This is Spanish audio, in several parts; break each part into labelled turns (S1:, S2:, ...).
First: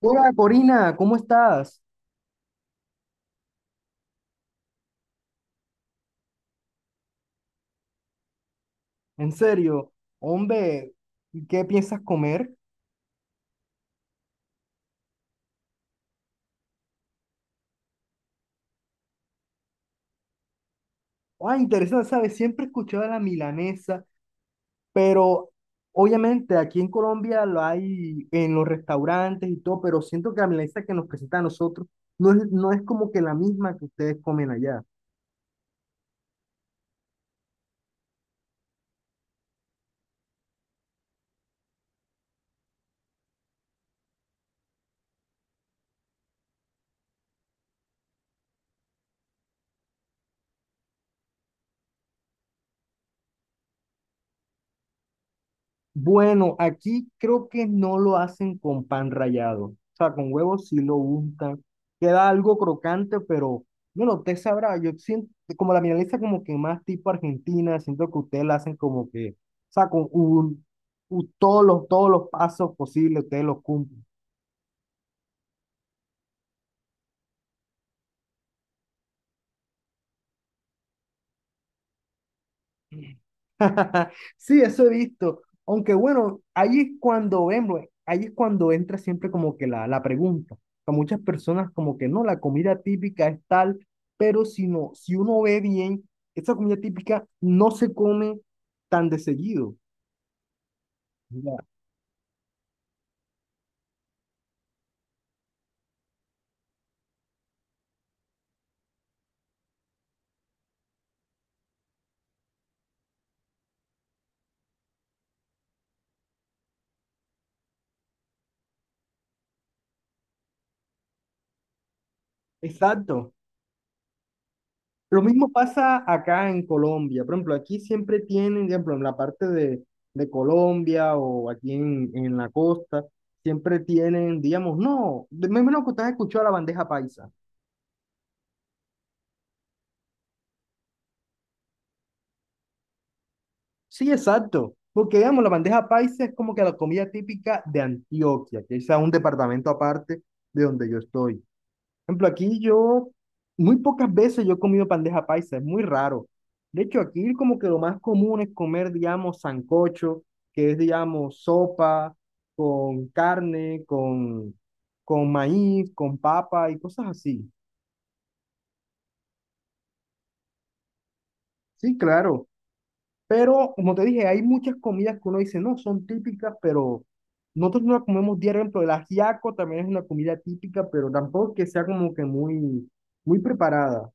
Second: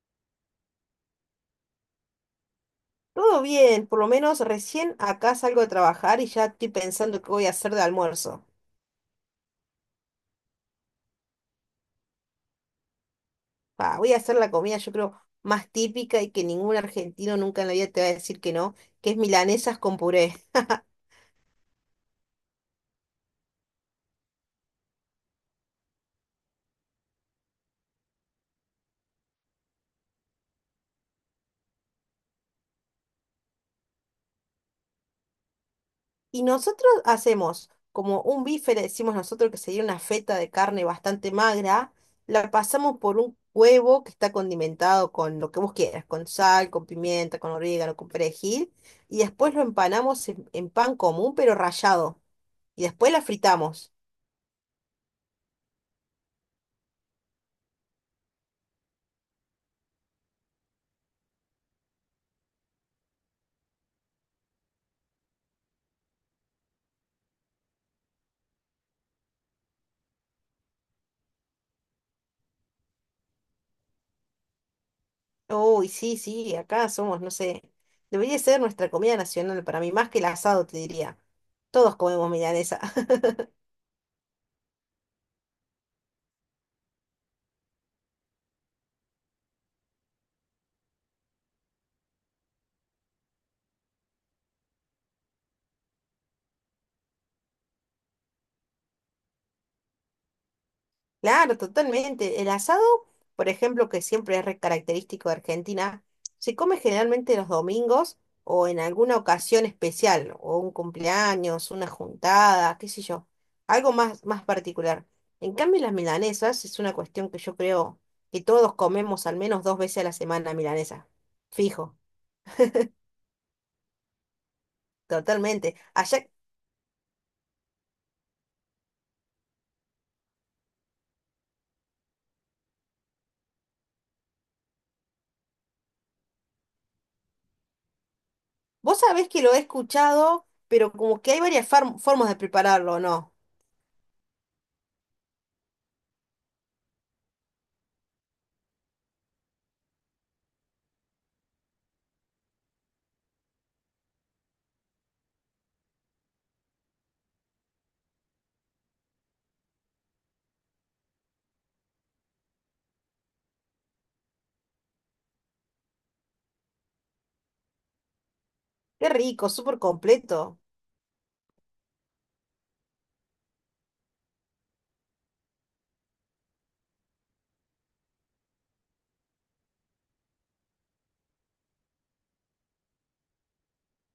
S1: Hola Corina, ¿cómo estás?
S2: Todo bien, por lo menos recién acá salgo de trabajar y ya estoy pensando qué voy a hacer de almuerzo.
S1: En serio, hombre, ¿qué piensas comer?
S2: Pa, voy a hacer la comida, yo creo, más típica y que ningún argentino nunca en la vida te va a decir que no, que es milanesas con puré.
S1: Ah, interesante, ¿sabes? Siempre he escuchado de la milanesa, pero obviamente aquí en Colombia lo hay en los restaurantes y todo, pero siento que la milanesa que nos presenta a nosotros no es como que la misma que ustedes comen allá.
S2: Y nosotros hacemos como un bife, le decimos nosotros que sería una feta de carne bastante magra, la pasamos por un huevo que está condimentado con lo que vos quieras, con sal, con pimienta, con orégano, con perejil, y después lo empanamos en pan común pero rallado, y después la fritamos.
S1: Bueno, aquí creo que no lo hacen con pan rallado. O sea, con huevos sí lo untan. Queda algo crocante, pero bueno, usted sabrá. Yo siento como la milanesa como que más tipo argentina, siento que ustedes la hacen como que, o sea, todos todos los pasos posibles, ustedes los cumplen.
S2: Uy, sí, sí, acá somos, no sé, debería ser nuestra comida nacional para mí, más que el asado, te diría. Todos comemos milanesa.
S1: Sí, eso he visto. Aunque bueno, ahí es cuando vemos, ahí es cuando entra siempre como que la pregunta. A muchas personas como que no, la comida típica es tal, pero si no, si uno ve bien, esa comida típica no se come tan de seguido.
S2: Claro,
S1: Ya.
S2: totalmente. El asado, por ejemplo, que siempre es re característico de Argentina, se come generalmente los domingos o en alguna ocasión especial, o un cumpleaños, una juntada, qué sé yo, algo más, más particular. En cambio, las milanesas es una cuestión que yo creo que todos comemos al menos dos veces a la semana milanesa. Fijo,
S1: Exacto. Lo mismo
S2: totalmente.
S1: pasa
S2: Allá.
S1: acá en Colombia. Por ejemplo, aquí siempre tienen, por ejemplo, en la de Colombia o en la costa, siempre tienen, digamos, no, me imagino que usted escuchó la bandeja paisa.
S2: Vos sabés que lo he escuchado, pero como que hay varias formas de prepararlo, ¿no?
S1: Sí, exacto. Porque, digamos, la bandeja paisa es como que la comida típica de Antioquia, que es a un departamento aparte de donde yo estoy. Ejemplo, aquí yo, muy pocas veces yo he comido bandeja paisa, es muy raro. De hecho, aquí como que lo más común es comer, digamos, sancocho, que es, digamos, sopa con carne, con maíz, con papa y cosas así.
S2: Qué rico, súper completo.
S1: Sí, claro. Pero, como te dije, hay muchas comidas que uno dice, no, son típicas, pero nosotros no las comemos diario. Por ejemplo, el ajiaco también es una comida típica, pero tampoco que sea como que muy preparada.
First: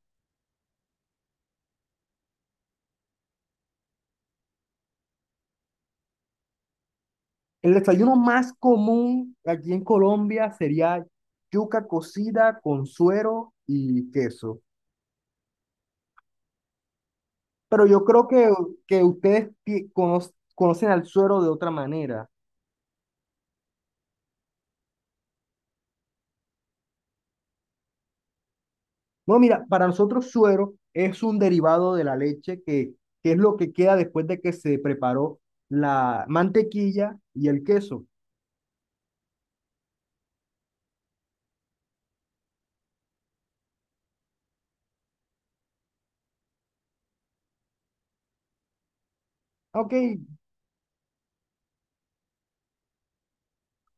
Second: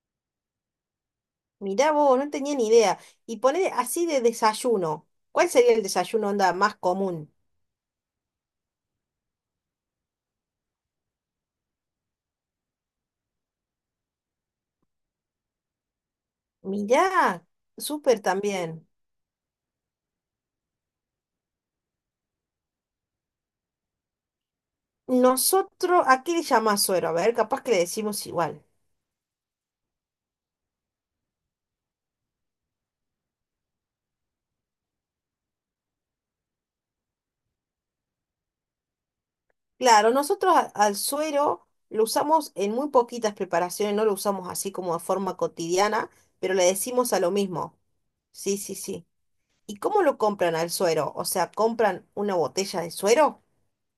S2: Mirá vos, no tenía ni idea. Y poner así de desayuno. ¿Cuál sería el desayuno onda más común?
S1: El desayuno más común aquí en Colombia sería yuca cocida con suero y queso.
S2: Mirá,
S1: Pero yo
S2: súper
S1: creo
S2: también.
S1: que ustedes conocen al suero de otra manera.
S2: Nosotros, ¿a qué le llamás suero? A ver, capaz que le decimos igual.
S1: Bueno, mira, para nosotros suero es un derivado de la leche que es lo que queda después de que se preparó la mantequilla y el queso.
S2: Claro, nosotros al suero lo usamos en muy poquitas preparaciones, no lo usamos así como de forma cotidiana, pero le decimos a lo mismo. Sí, sí, sí. ¿Y
S1: Ok,
S2: cómo lo compran al suero? O sea, ¿compran una botella de suero?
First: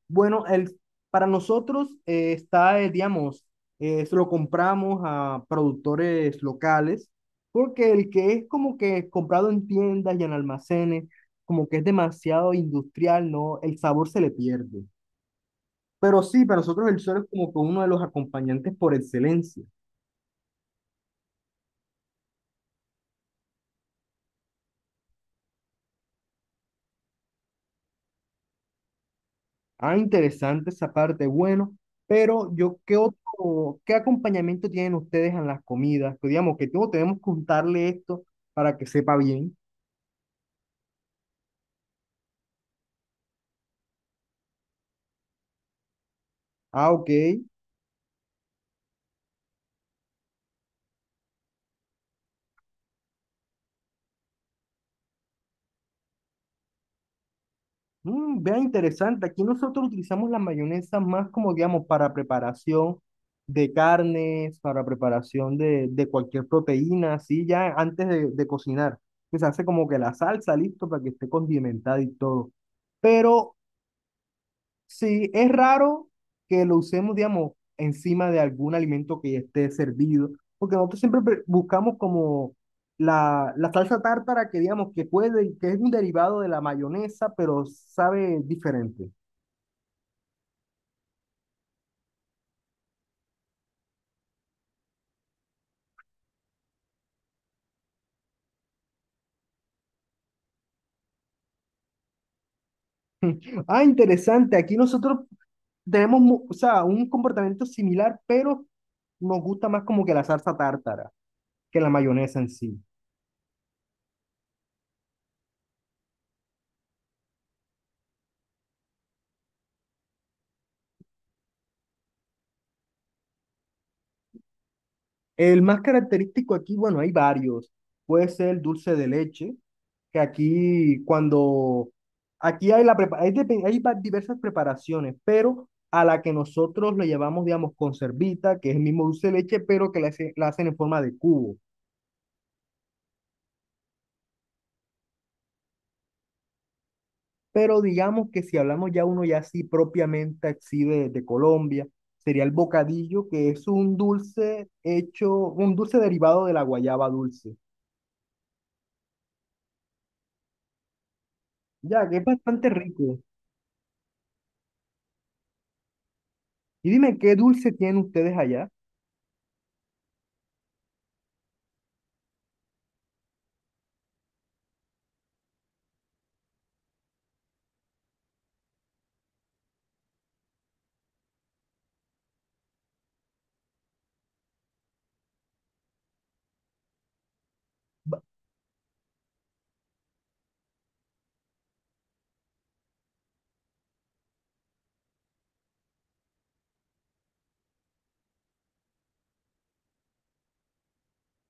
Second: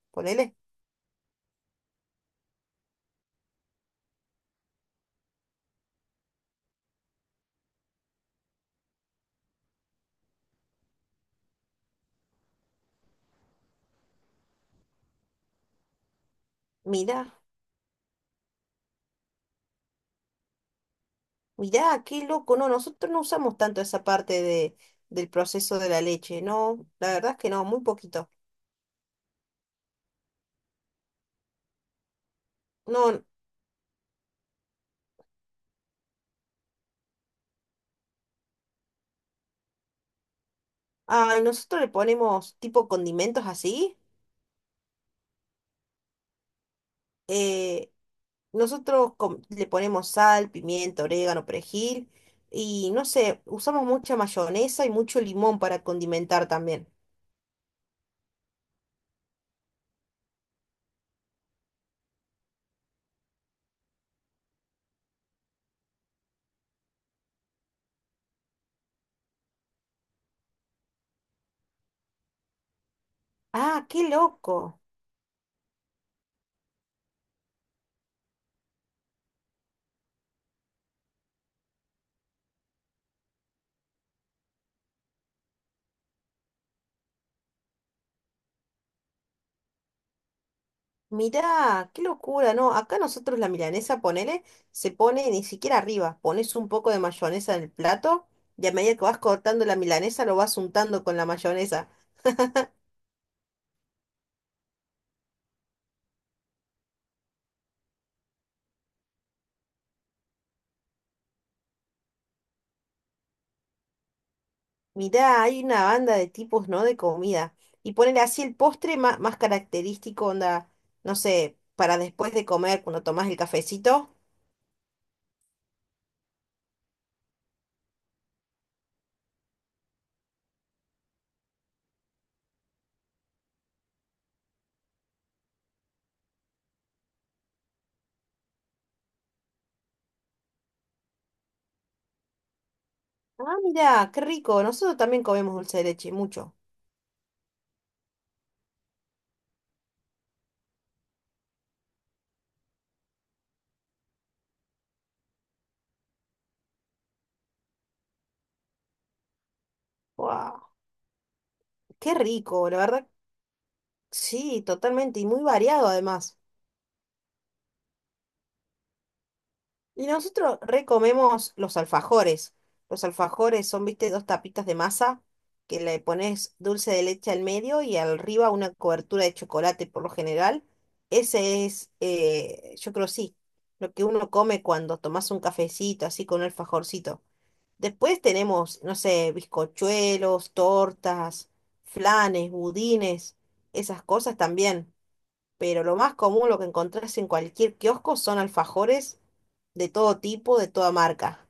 S1: bueno,
S2: Ponele.
S1: para nosotros está, digamos, se lo compramos a productores locales, porque el que es como que comprado en tiendas y en almacenes, como que es demasiado industrial, ¿no? El sabor se le pierde. Pero sí, para nosotros el sol
S2: Mirá,
S1: es como que uno de los acompañantes por excelencia.
S2: mirá, qué loco. No, nosotros no usamos tanto esa parte de, del proceso de la leche. No, la verdad es que no, muy poquito.
S1: Ah, interesante esa parte, bueno, pero yo, ¿qué
S2: No,
S1: otro, qué acompañamiento tienen ustedes en las comidas? Que digamos, que tengo, tenemos que contarle esto para que sepa bien.
S2: ay, nosotros le ponemos tipo condimentos así.
S1: Ah, ok.
S2: eh, Nosotros le ponemos sal, pimienta, orégano, perejil. Y no sé, usamos mucha mayonesa y mucho limón para condimentar también.
S1: Mm, vea interesante, aquí nosotros utilizamos la mayonesa más como, digamos, para preparación de carnes, para preparación de cualquier proteína, así ya antes de cocinar, que se hace como que la salsa listo para que esté condimentada y todo. Pero
S2: Ah, qué loco.
S1: sí, es raro que lo usemos, digamos, encima de algún alimento que ya esté servido, porque nosotros siempre buscamos como la salsa tártara que, digamos, que puede, que es un derivado de la mayonesa, pero sabe diferente.
S2: Mirá, qué locura, ¿no? Acá nosotros la milanesa, ponele, se pone ni siquiera arriba, pones un poco de mayonesa en el plato y a medida que vas cortando la milanesa lo vas untando con la mayonesa.
S1: Ah, interesante. Aquí nosotros tenemos, o sea, un comportamiento similar, pero nos gusta más como que la salsa tártara que la mayonesa en sí.
S2: Mirá, hay una banda de tipos, ¿no? De comida. Y ponele así el postre más, característico, onda, no sé, para después de comer, cuando tomás el cafecito.
S1: El más característico aquí, bueno, hay varios. Puede ser el dulce de leche, que aquí cuando, aquí hay, la, prepa- hay, depe- hay va- diversas preparaciones, pero a la que nosotros le llamamos, digamos, conservita, que es el mismo dulce de leche, pero que la hacen en forma de cubo.
S2: Ah, mirá, qué rico, nosotros también comemos dulce de leche, mucho.
S1: Pero digamos que si hablamos ya uno ya así propiamente así de Colombia, sería el bocadillo, que es un dulce hecho, un dulce derivado de la guayaba dulce.
S2: ¡Wow!
S1: Ya,
S2: Qué
S1: que es bastante
S2: rico, la verdad,
S1: rico.
S2: sí, totalmente, y muy variado además.
S1: Y dime, ¿qué dulce tienen ustedes allá?
S2: Y nosotros recomemos los alfajores. Los alfajores son, viste, dos tapitas de masa que le pones dulce de leche al medio y arriba una cobertura de chocolate por lo general. Ese es, yo creo sí, lo que uno come cuando tomas un cafecito así con un alfajorcito. Después tenemos, no sé, bizcochuelos, tortas, flanes, budines, esas cosas también, pero lo más común, lo que encontrás en cualquier kiosco, son alfajores de todo tipo, de toda marca.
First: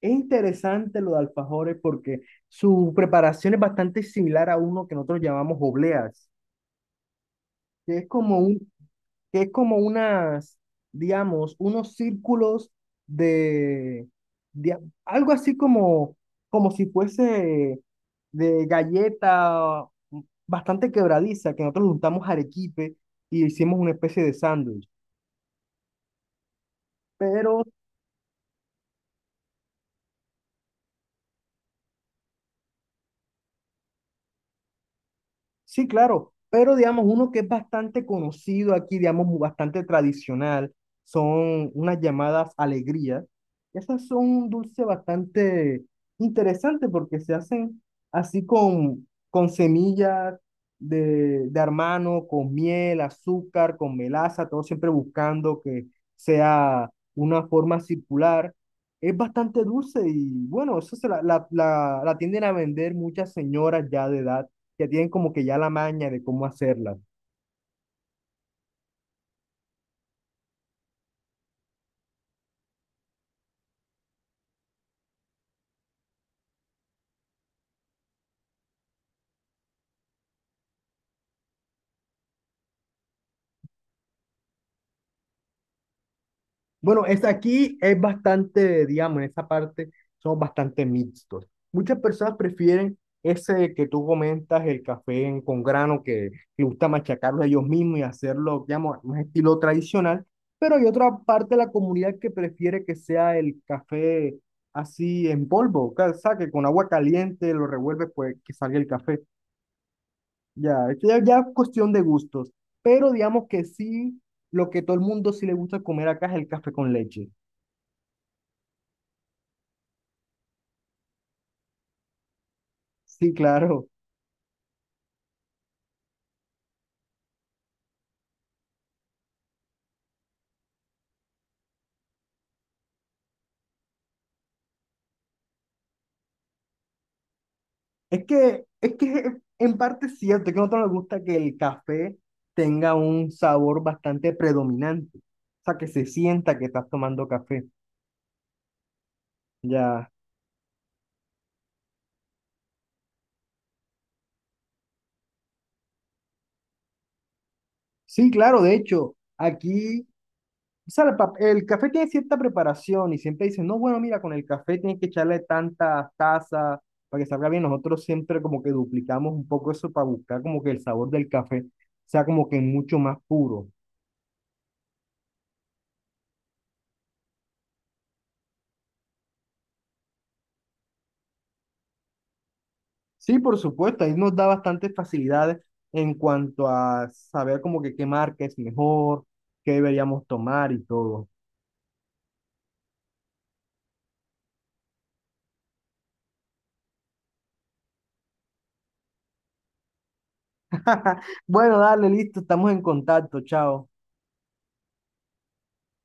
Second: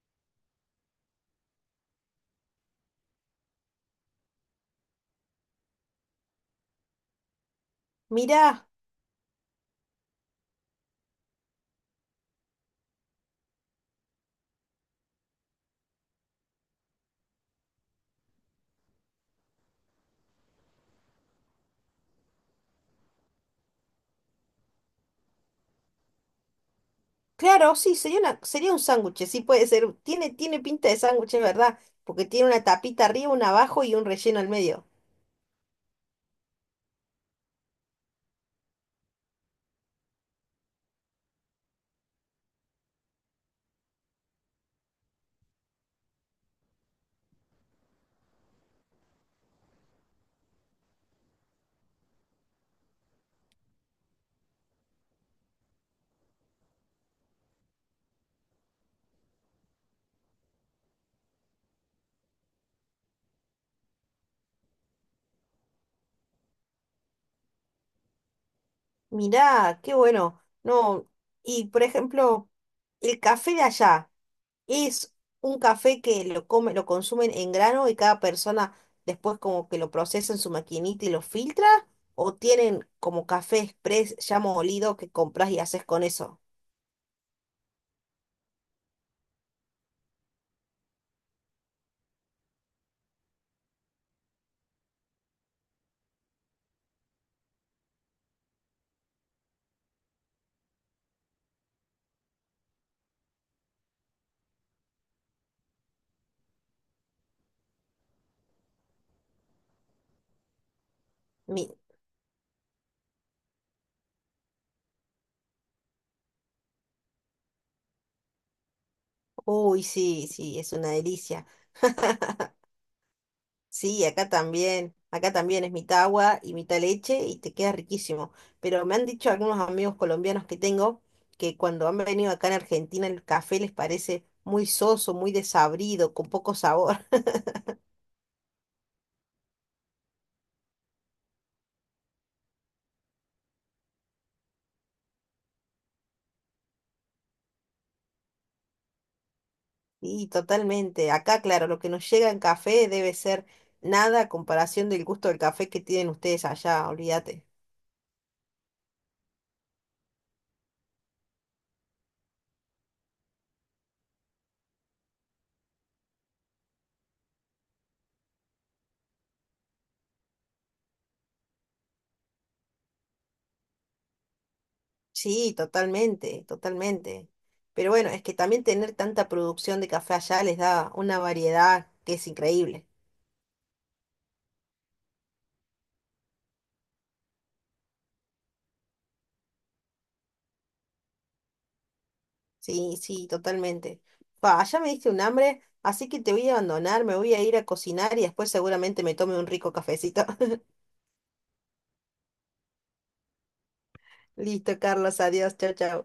S1: Es interesante lo de alfajores porque su preparación es bastante similar a uno que nosotros llamamos obleas, que es como
S2: Mirá,
S1: un, que es como unas, digamos, unos círculos de, de algo así como, como si fuese de galleta bastante quebradiza, que nosotros le juntamos arequipe y hicimos una especie de sándwich. Pero
S2: claro, sí, sería una, sería un sándwich, sí puede ser, tiene, tiene pinta de sándwich, es verdad, porque tiene una tapita arriba, una abajo y un relleno al medio.
S1: sí, claro, pero digamos, uno que es bastante conocido aquí, digamos, bastante tradicional, son unas llamadas alegrías. Esas son un dulce bastante interesante porque se hacen así con semillas de armano, con miel, azúcar, con melaza, todo siempre buscando que sea una forma circular. Es bastante dulce y bueno, eso se la tienden a vender muchas señoras ya de edad que tienen como que ya la maña de cómo hacerlas.
S2: Mirá, qué bueno, no, y por ejemplo, el café de allá. Es un café que lo come, lo consumen en grano y cada persona después como que lo procesa en su maquinita y lo filtra, o tienen como café express ya molido que compras y haces con eso.
S1: Bueno, es aquí es bastante, digamos, en esa parte son bastante mixtos. Muchas personas prefieren ese que tú comentas, el café con grano, que les gusta machacarlo ellos mismos y hacerlo, digamos, un estilo tradicional, pero hay otra parte de la comunidad que prefiere que sea el café así en polvo, o sea, que con agua caliente lo revuelves, pues que salga el café. Ya, ya es
S2: Mi-
S1: cuestión de gustos, pero digamos que sí, lo que todo el mundo sí le gusta comer acá es el café con leche.
S2: Uy, sí, sí, es una delicia.
S1: Sí, claro.
S2: Sí, acá también es mitad agua y mitad leche y te queda riquísimo. Pero me han dicho algunos amigos colombianos que tengo que cuando han venido acá en Argentina el café les parece muy soso, muy desabrido, con poco sabor.
S1: Es que en parte es cierto, es que a nosotros nos gusta que el café tenga un sabor bastante predominante, o sea, que se sienta que estás tomando café. Ya.
S2: Sí, totalmente. Acá, claro, lo que nos llega en café debe ser nada a comparación del gusto del café que tienen ustedes allá, olvídate.
S1: Sí, claro, de hecho, aquí o sea, el café tiene cierta preparación y siempre dicen, no, bueno, mira, con el café tienes que echarle tantas tazas para que salga bien. Nosotros siempre como que duplicamos un poco eso para buscar como que el sabor del café sea como que mucho más puro.
S2: Sí, totalmente, totalmente. Pero bueno, es que también tener tanta producción de café allá les da una variedad que es increíble.
S1: Sí, por supuesto, ahí nos da bastantes facilidades en cuanto a saber como que qué marca es mejor, qué deberíamos tomar y todo.
S2: Sí, sí, totalmente. Pa, ya me diste un hambre, así que te voy a abandonar, me voy a ir a cocinar y después seguramente me tome un rico cafecito.
S1: Bueno, dale, listo, estamos en contacto, chao.
S2: Listo, Carlos, adiós, chao, chao.